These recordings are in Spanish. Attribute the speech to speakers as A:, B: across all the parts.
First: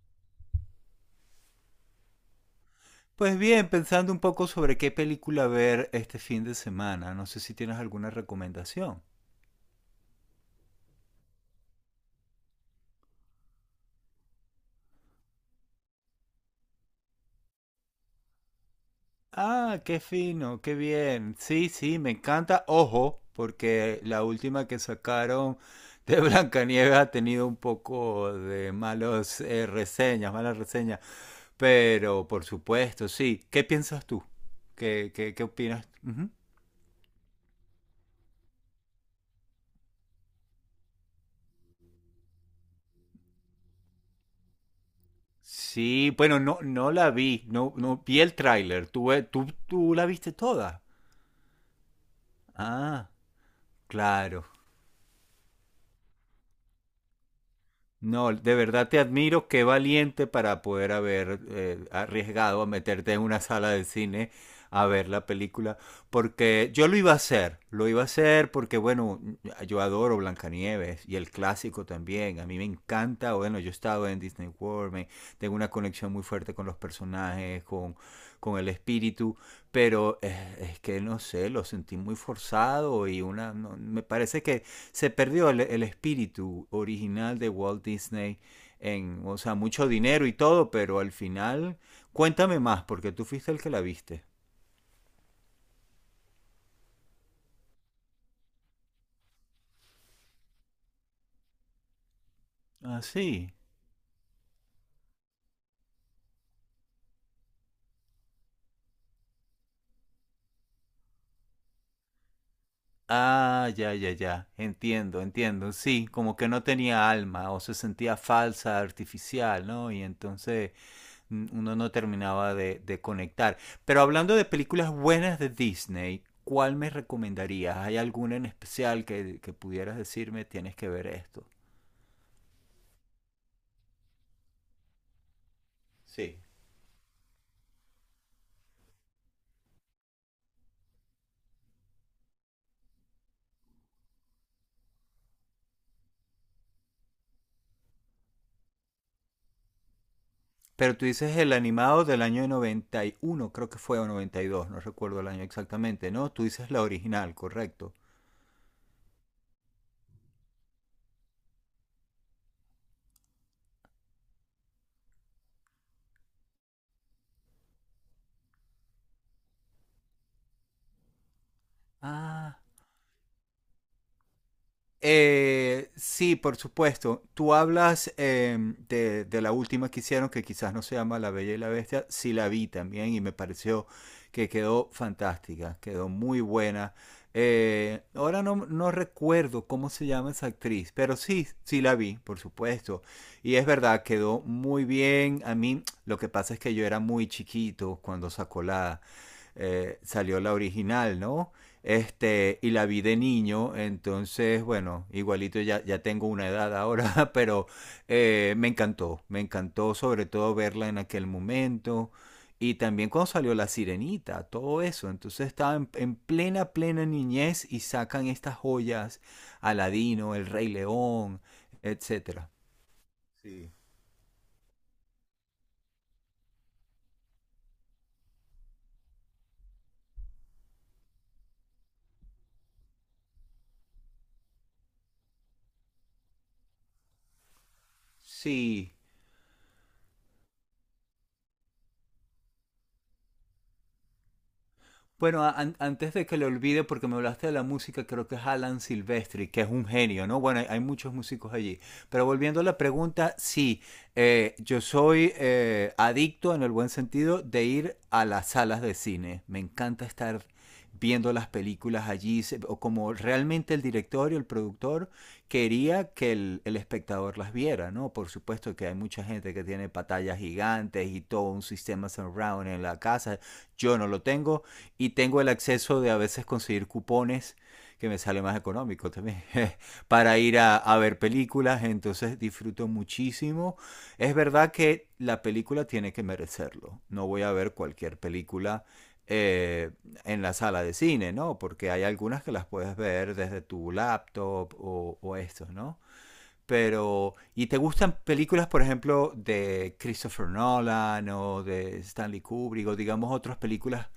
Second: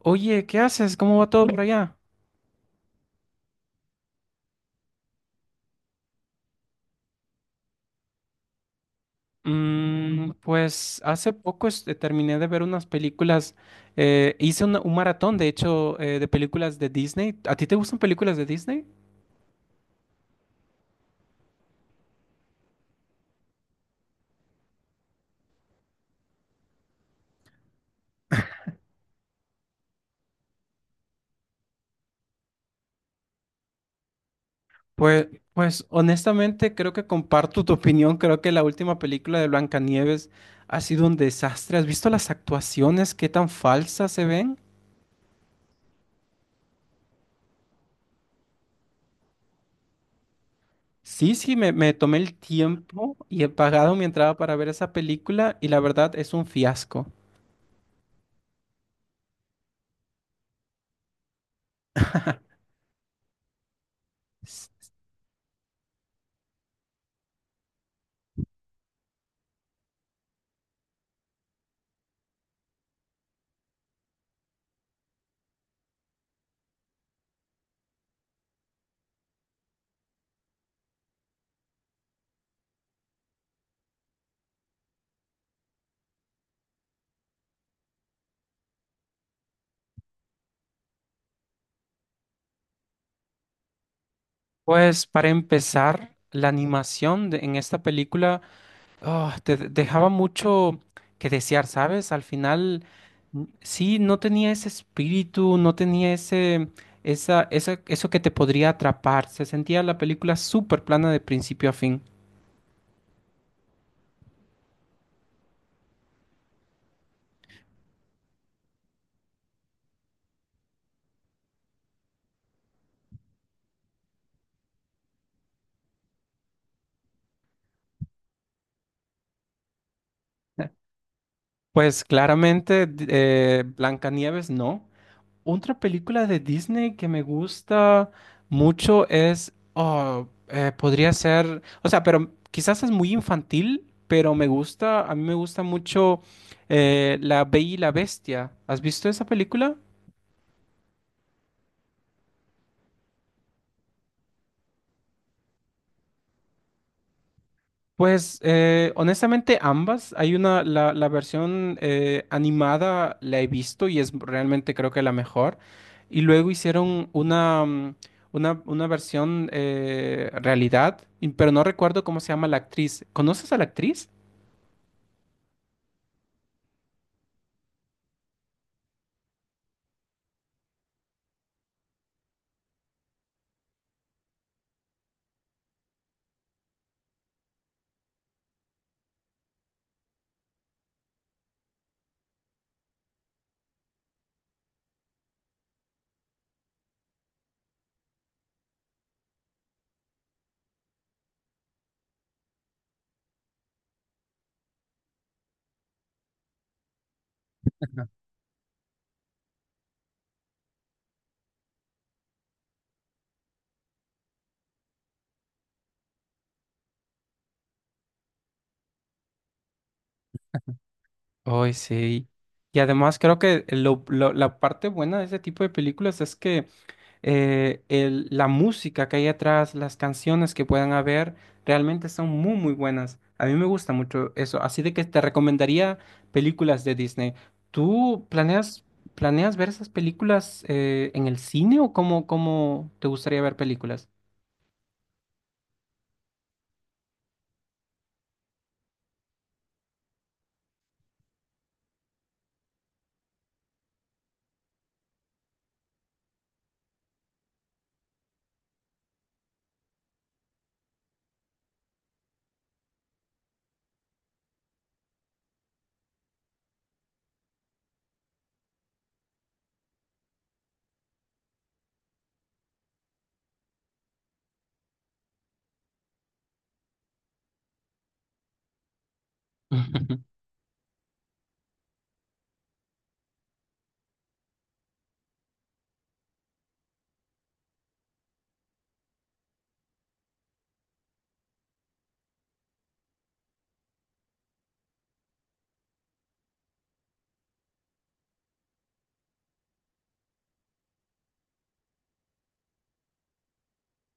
A: Oye, ¿qué haces? ¿Cómo va todo por allá?
B: Pues bien, pensando un poco sobre qué película ver este fin de semana, no sé si tienes alguna recomendación.
A: Pues hace poco terminé de ver unas películas, hice un maratón, de hecho, de películas de Disney. ¿A ti te gustan películas de Disney?
B: Ah, qué fino, qué bien. Sí, sí, me encanta. Ojo, porque la última que sacaron de Blancanieves ha tenido un poco de malos reseñas, malas reseñas. Pero, por supuesto, sí. ¿Qué piensas tú? ¿Qué,
A: Pues,
B: qué, qué
A: pues
B: opinas? Ujú.
A: honestamente creo que comparto tu opinión, creo que la última película de Blancanieves ha sido un desastre. ¿Has visto las actuaciones? ¿Qué tan falsas se ven?
B: Sí, bueno, no, no la vi, no, no vi el tráiler. ¿Tú, tú la viste toda?
A: Sí, sí, me tomé el
B: Ah.
A: tiempo y he pagado mi entrada
B: Claro.
A: para ver esa película y la verdad es un fiasco.
B: No, de verdad te admiro, qué valiente para poder haber arriesgado a meterte en una sala de cine a ver la película, porque yo lo iba a hacer, lo iba a hacer porque, bueno, yo adoro Blancanieves y el clásico también, a mí me encanta, bueno, yo he estado en Disney World, me- tengo una conexión muy fuerte con los personajes, con el espíritu, pero es, que no sé, lo sentí muy forzado y una, no- me parece que se perdió el espíritu original de Walt Disney en, o sea, mucho dinero y todo, pero al final, cuéntame más, porque tú fuiste el que la viste.
A: Pues para empezar, en esta película dejaba mucho que desear, ¿sabes? Al final,
B: Ah, sí.
A: sí, no tenía ese espíritu, no tenía eso que te podría atrapar. Se sentía la película súper plana de principio a fin.
B: Ah, ya, ya, ya. Entiendo, entiendo. Sí, como que no tenía alma o se sentía falsa, artificial, ¿no? Y entonces n- uno no terminaba de conectar. Pero hablando de películas buenas de Disney, ¿cuál me recomendarías? ¿Hay alguna en especial que pudieras decirme
A: Eh,
B: tienes que ver esto?
A: Pues claramente, Blancanieves no. Otra película
B: Sí.
A: de Disney que me gusta mucho es, podría ser, o sea, pero quizás es muy infantil, pero me gusta, a mí me gusta mucho La Bella y la Bestia. ¿Has visto esa película?
B: Pero tú dices el animado del año 91, creo que fue, o 92, no recuerdo el año exactamente, ¿no? Tú dices la original, correcto.
A: Pues honestamente ambas. Hay una, la versión animada la he visto y es realmente creo que la mejor. Y luego hicieron una, una versión realidad, pero no recuerdo cómo se llama la
B: Ah.
A: actriz. ¿Conoces a la actriz?
B: Sí, por supuesto. Tú hablas de la última que hicieron, que quizás no se llama La Bella y la Bestia. Sí la vi también y me pareció que quedó fantástica, quedó muy buena. Ahora no, no recuerdo cómo se llama esa actriz, pero sí, sí la vi, por supuesto. Y es verdad, quedó muy bien. A mí lo que pasa es que yo era muy chiquito cuando sacó la, salió la original, ¿no? Este, y la vi de niño, entonces, bueno, igualito ya, ya tengo una edad ahora, pero me encantó sobre todo verla en aquel momento. Y también cuando salió La Sirenita, todo eso. Entonces estaba en plena, plena niñez y sacan estas joyas, Aladino, El Rey León,
A: Ay, sí.
B: etcétera.
A: Y además creo que
B: Sí.
A: la parte buena de ese tipo de películas es que la música que hay atrás, las canciones que puedan haber, realmente son muy, muy buenas. A mí me gusta mucho eso, así de que te recomendaría películas de Disney. ¿Tú planeas,
B: Sí.
A: planeas ver esas películas en el cine o cómo, cómo te gustaría ver películas?
B: Bueno, an- antes de que lo olvide, porque me hablaste de la música, creo que es Alan Silvestri, que es un genio, ¿no? Bueno, hay muchos músicos allí. Pero volviendo a la pregunta, sí, yo soy adicto en el buen sentido de ir a las salas de cine. Me encanta estar viendo las películas allí, se- o como realmente el director y el productor quería que el espectador las viera, ¿no? Por supuesto que hay mucha gente que tiene pantallas gigantes y todo un sistema surround en la casa. Yo no lo tengo, y tengo el acceso de a veces conseguir cupones que me sale más económico también para ir a, ver películas, entonces disfruto muchísimo. Es verdad que la película tiene que merecerlo, no voy a ver cualquier película eh, en la sala de cine, ¿no? Porque hay algunas que las puedes ver desde tu laptop o esto, ¿no? Pero, ¿y te gustan películas, por ejemplo, de Christopher Nolan o de Stanley Kubrick o digamos otras películas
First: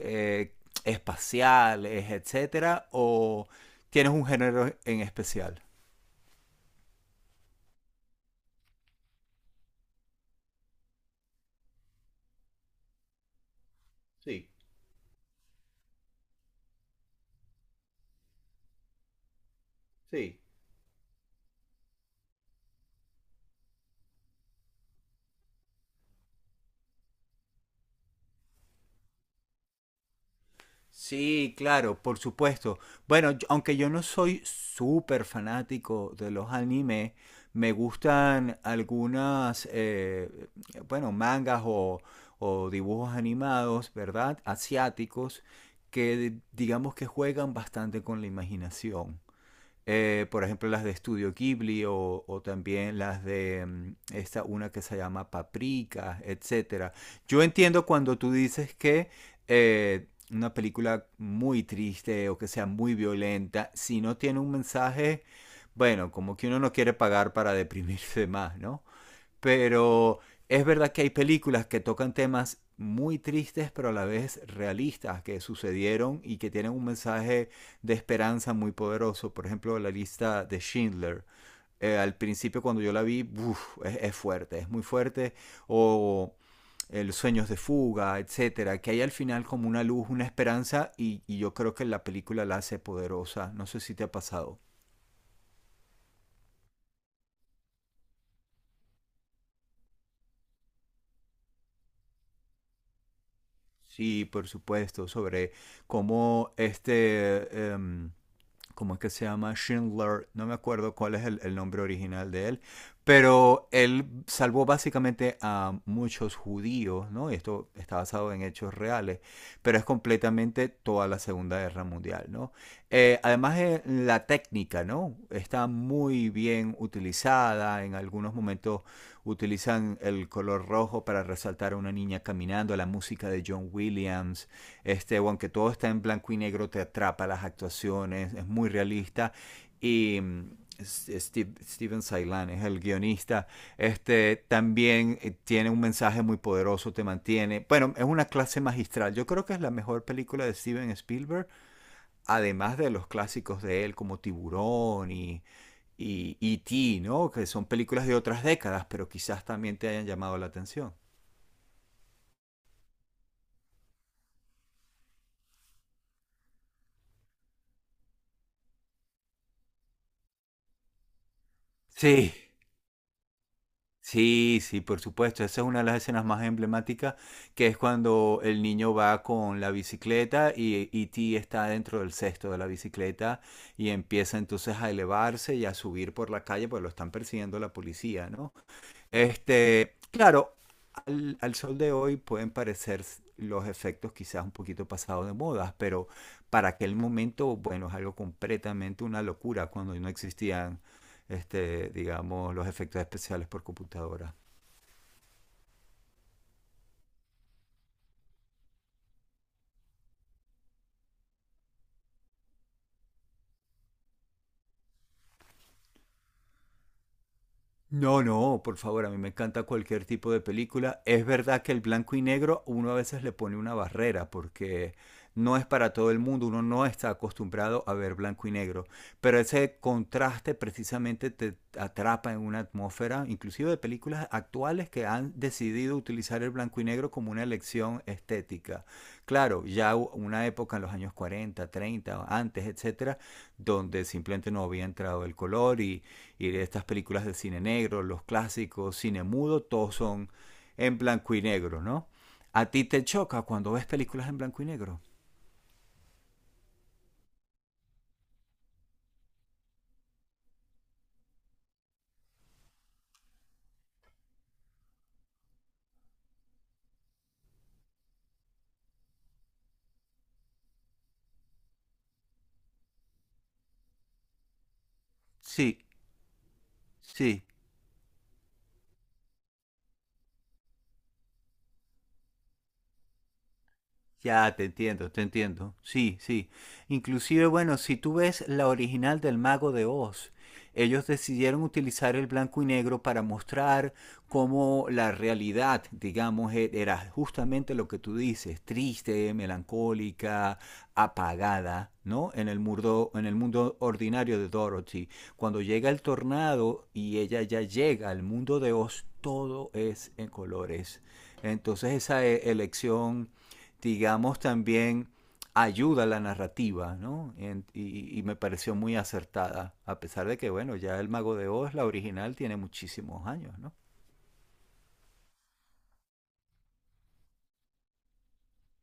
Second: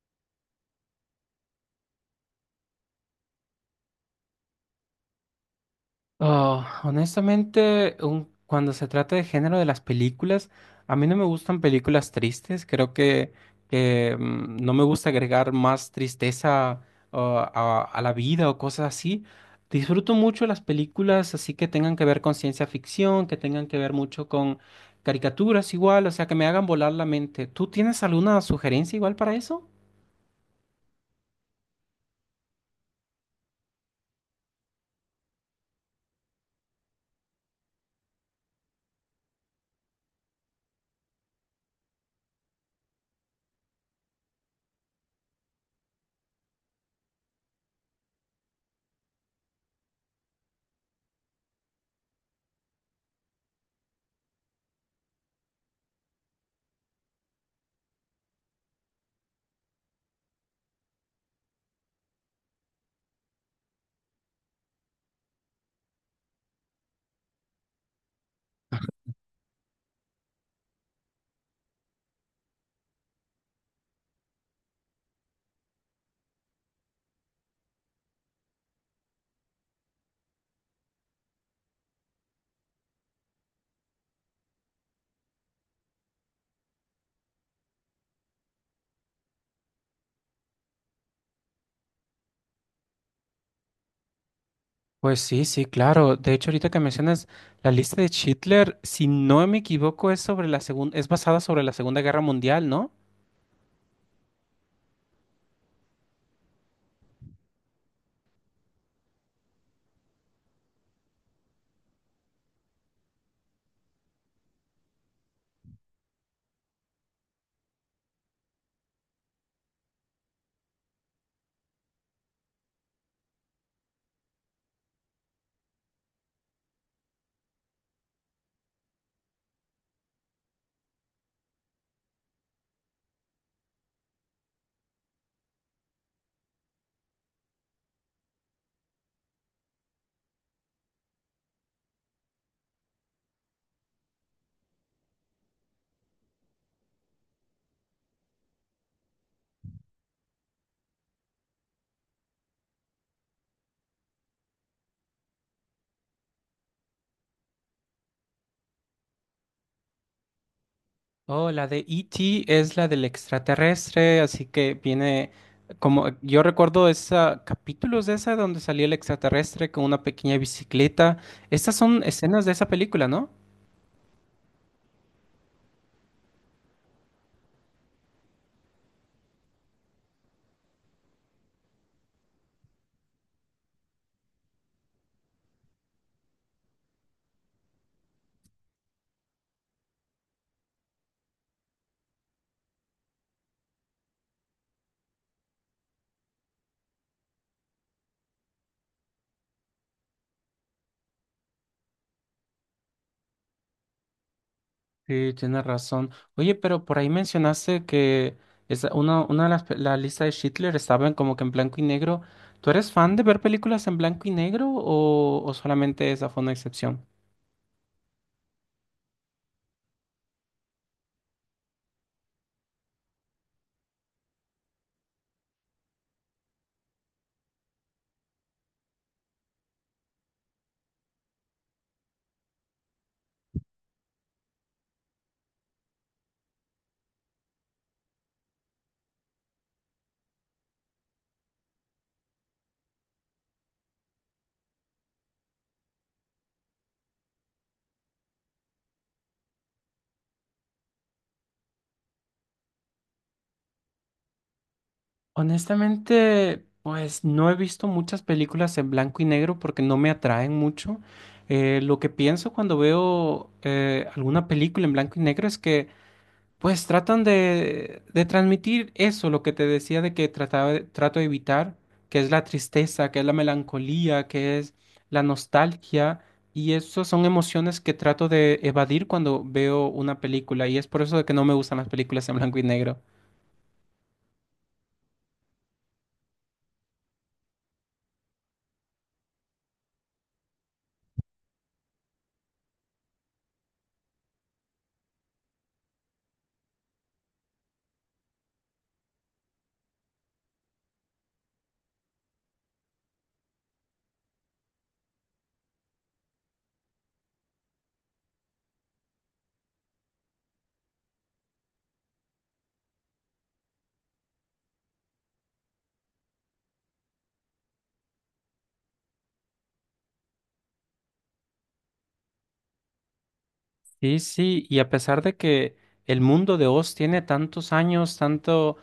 B: eh, espaciales, etcétera? ¿O tienes un género en especial?
A: Ah, honestamente, cuando se trata de género de las películas, a mí no me gustan películas tristes. Creo que,
B: Sí,
A: no me gusta agregar más tristeza a la vida o cosas así. Disfruto
B: sí.
A: mucho las películas así que tengan que ver con ciencia ficción, que tengan que ver mucho con caricaturas igual, o sea, que me hagan volar la mente. ¿Tú tienes alguna sugerencia igual para eso?
B: Sí, claro, por supuesto. Bueno, yo- aunque yo no soy súper fanático de los anime, me gustan algunas, bueno, mangas o dibujos animados, ¿verdad? Asiáticos, que digamos que juegan bastante con la imaginación por ejemplo, las de Studio Ghibli o también las de esta una que se llama Paprika, etcétera. Yo entiendo cuando tú dices que una película muy triste o que sea muy violenta, si no tiene un mensaje, bueno, como que uno no quiere pagar para deprimirse más, ¿no? Pero es verdad que hay películas que tocan temas muy tristes, pero a la vez realistas, que sucedieron y que tienen un mensaje de esperanza muy poderoso. Por ejemplo, la lista de Schindler. Al principio cuando yo la vi, uf, es, fuerte, es muy fuerte. O el Sueños de Fuga, etcétera, que hay al final como una luz, una esperanza, y yo creo que la película la hace poderosa. No sé si te ha pasado.
A: Pues sí, sí, claro. De hecho, ahorita que mencionas la lista de Hitler, si no me equivoco, es sobre la segunda, es basada sobre la Segunda Guerra Mundial, ¿no?
B: Sí, por supuesto, sobre cómo este, ¿cómo es que se llama? Schindler, no me acuerdo cuál es el nombre original de él, pero él salvó básicamente a muchos judíos, ¿no? Y esto está basado en hechos reales, pero es completamente toda la Segunda Guerra Mundial, ¿no? Además, la técnica, ¿no? Está muy bien utilizada, en algunos momentos utilizan el color rojo para resaltar a una niña caminando, la música de John Williams, este, aunque todo está en blanco y negro, te atrapa las actuaciones, es muy realista y Steven Sailan es el guionista. Este también tiene un mensaje muy poderoso, te mantiene. Bueno, es una clase magistral. Yo creo que es la mejor película de Steven Spielberg además de los clásicos de él como Tiburón y E.T., ¿no? Que son películas de otras décadas, pero quizás también te hayan llamado la atención.
A: Oh, la de E.T. es la del extraterrestre, así que viene como yo recuerdo esa capítulos de esa donde salía el extraterrestre con una pequeña bicicleta. Estas son
B: Sí,
A: escenas de esa película, ¿no?
B: sí, sí, por supuesto. Esa es una de las escenas más emblemáticas, que es cuando el niño va con la bicicleta y E.T. está dentro del cesto de la bicicleta y empieza entonces a elevarse y a subir por la calle, pues lo están persiguiendo la policía, ¿no? Este, claro, al, al sol de hoy pueden parecer s- los efectos quizás un poquito pasados de moda, pero para aquel momento, bueno, es algo completamente una locura cuando no existían, este, digamos, los efectos especiales por computadora.
A: Sí, tienes razón. Oye, pero por ahí mencionaste que una de las la lista de Schindler estaba en como que en blanco y negro. ¿Tú eres fan de ver películas en blanco y negro o solamente esa fue una excepción?
B: No, no, por favor, a mí me encanta cualquier tipo de película. Es verdad que el blanco y negro uno a veces le pone una barrera porque no es para todo el mundo, uno no está acostumbrado a ver blanco y negro, pero ese contraste precisamente te atrapa en una atmósfera, inclusive de películas actuales que han decidido utilizar el blanco y negro como una elección estética. Claro, ya hu- una época en los años 40, 30, antes, etcétera, donde simplemente no había entrado el color y de estas películas de cine negro, los clásicos, cine mudo, todos son en blanco y negro, ¿no? ¿A ti te choca cuando ves películas en blanco y negro?
A: Honestamente, pues no he visto muchas películas en blanco y negro porque no me atraen mucho. Lo que pienso cuando veo alguna película en blanco y negro es que pues tratan de transmitir eso, lo que te decía de que trato de evitar, que es la tristeza, que es la melancolía, que es la
B: Sí,
A: nostalgia, y esas son
B: sí.
A: emociones que trato de evadir cuando veo una película, y es por eso de que no me gustan las películas en blanco y negro.
B: Ya, te entiendo, te entiendo. Sí, sí. Inclusive, bueno, si tú ves la original del Mago de Oz, ellos decidieron utilizar el blanco y negro para mostrar cómo la realidad, digamos, e- era justamente lo que tú dices, triste, melancólica, apagada, ¿no? En el mundo ordinario de Dorothy. Cuando llega el tornado y ella ya llega al mundo de Oz, todo es en colores. Entonces esa e- elección digamos, también ayuda a la narrativa, ¿no? En- y me pareció muy acertada, a pesar de que, bueno, ya El Mago de Oz, la original, tiene muchísimos años, ¿no?
A: Sí, sí, y a pesar de que el mundo de Oz tiene tantos años, tanto,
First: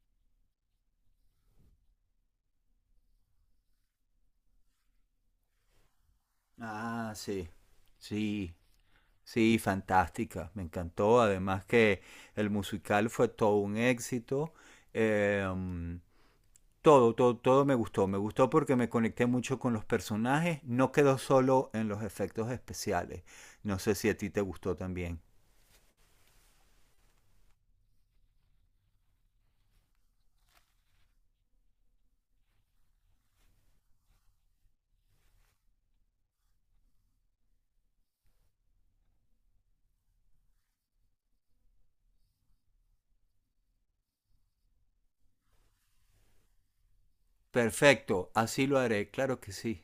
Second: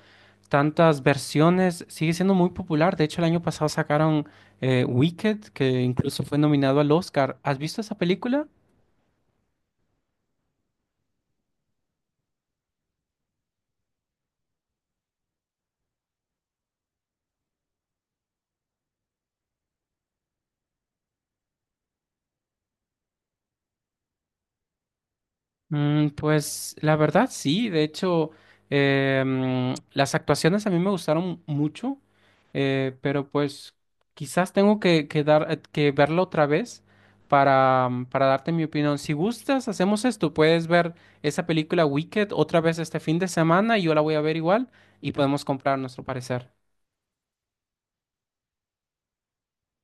A: tantas versiones, sigue siendo muy popular. De hecho, el año pasado sacaron Wicked, que incluso fue nominado al
B: Ah,
A: Oscar.
B: sí,
A: ¿Has visto esa película?
B: sí, sí, fantástica, me encantó, además que el musical fue todo un éxito, em, todo, todo, todo me gustó porque me conecté mucho con los personajes, no quedó solo en los efectos especiales, no sé si a ti te gustó también.
A: Pues la verdad sí, de hecho las actuaciones a mí me gustaron mucho, pero pues quizás tengo que dar, que verlo otra vez para, para darte mi opinión. Si gustas, hacemos esto, puedes ver esa película Wicked otra vez este fin de semana y yo la voy a ver igual y podemos comprar nuestro parecer.
B: Perfecto, así lo haré, claro que sí.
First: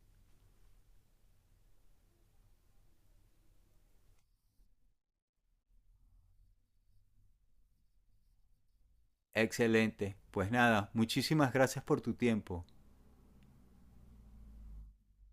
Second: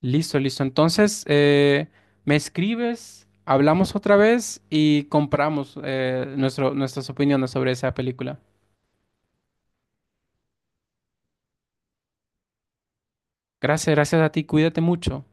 A: Listo, listo. Entonces, me escribes, hablamos otra vez y compramos nuestras opiniones sobre esa película.
B: Excelente. Pues nada, muchísimas gracias por tu tiempo.
A: Gracias, gracias a ti. Cuídate mucho.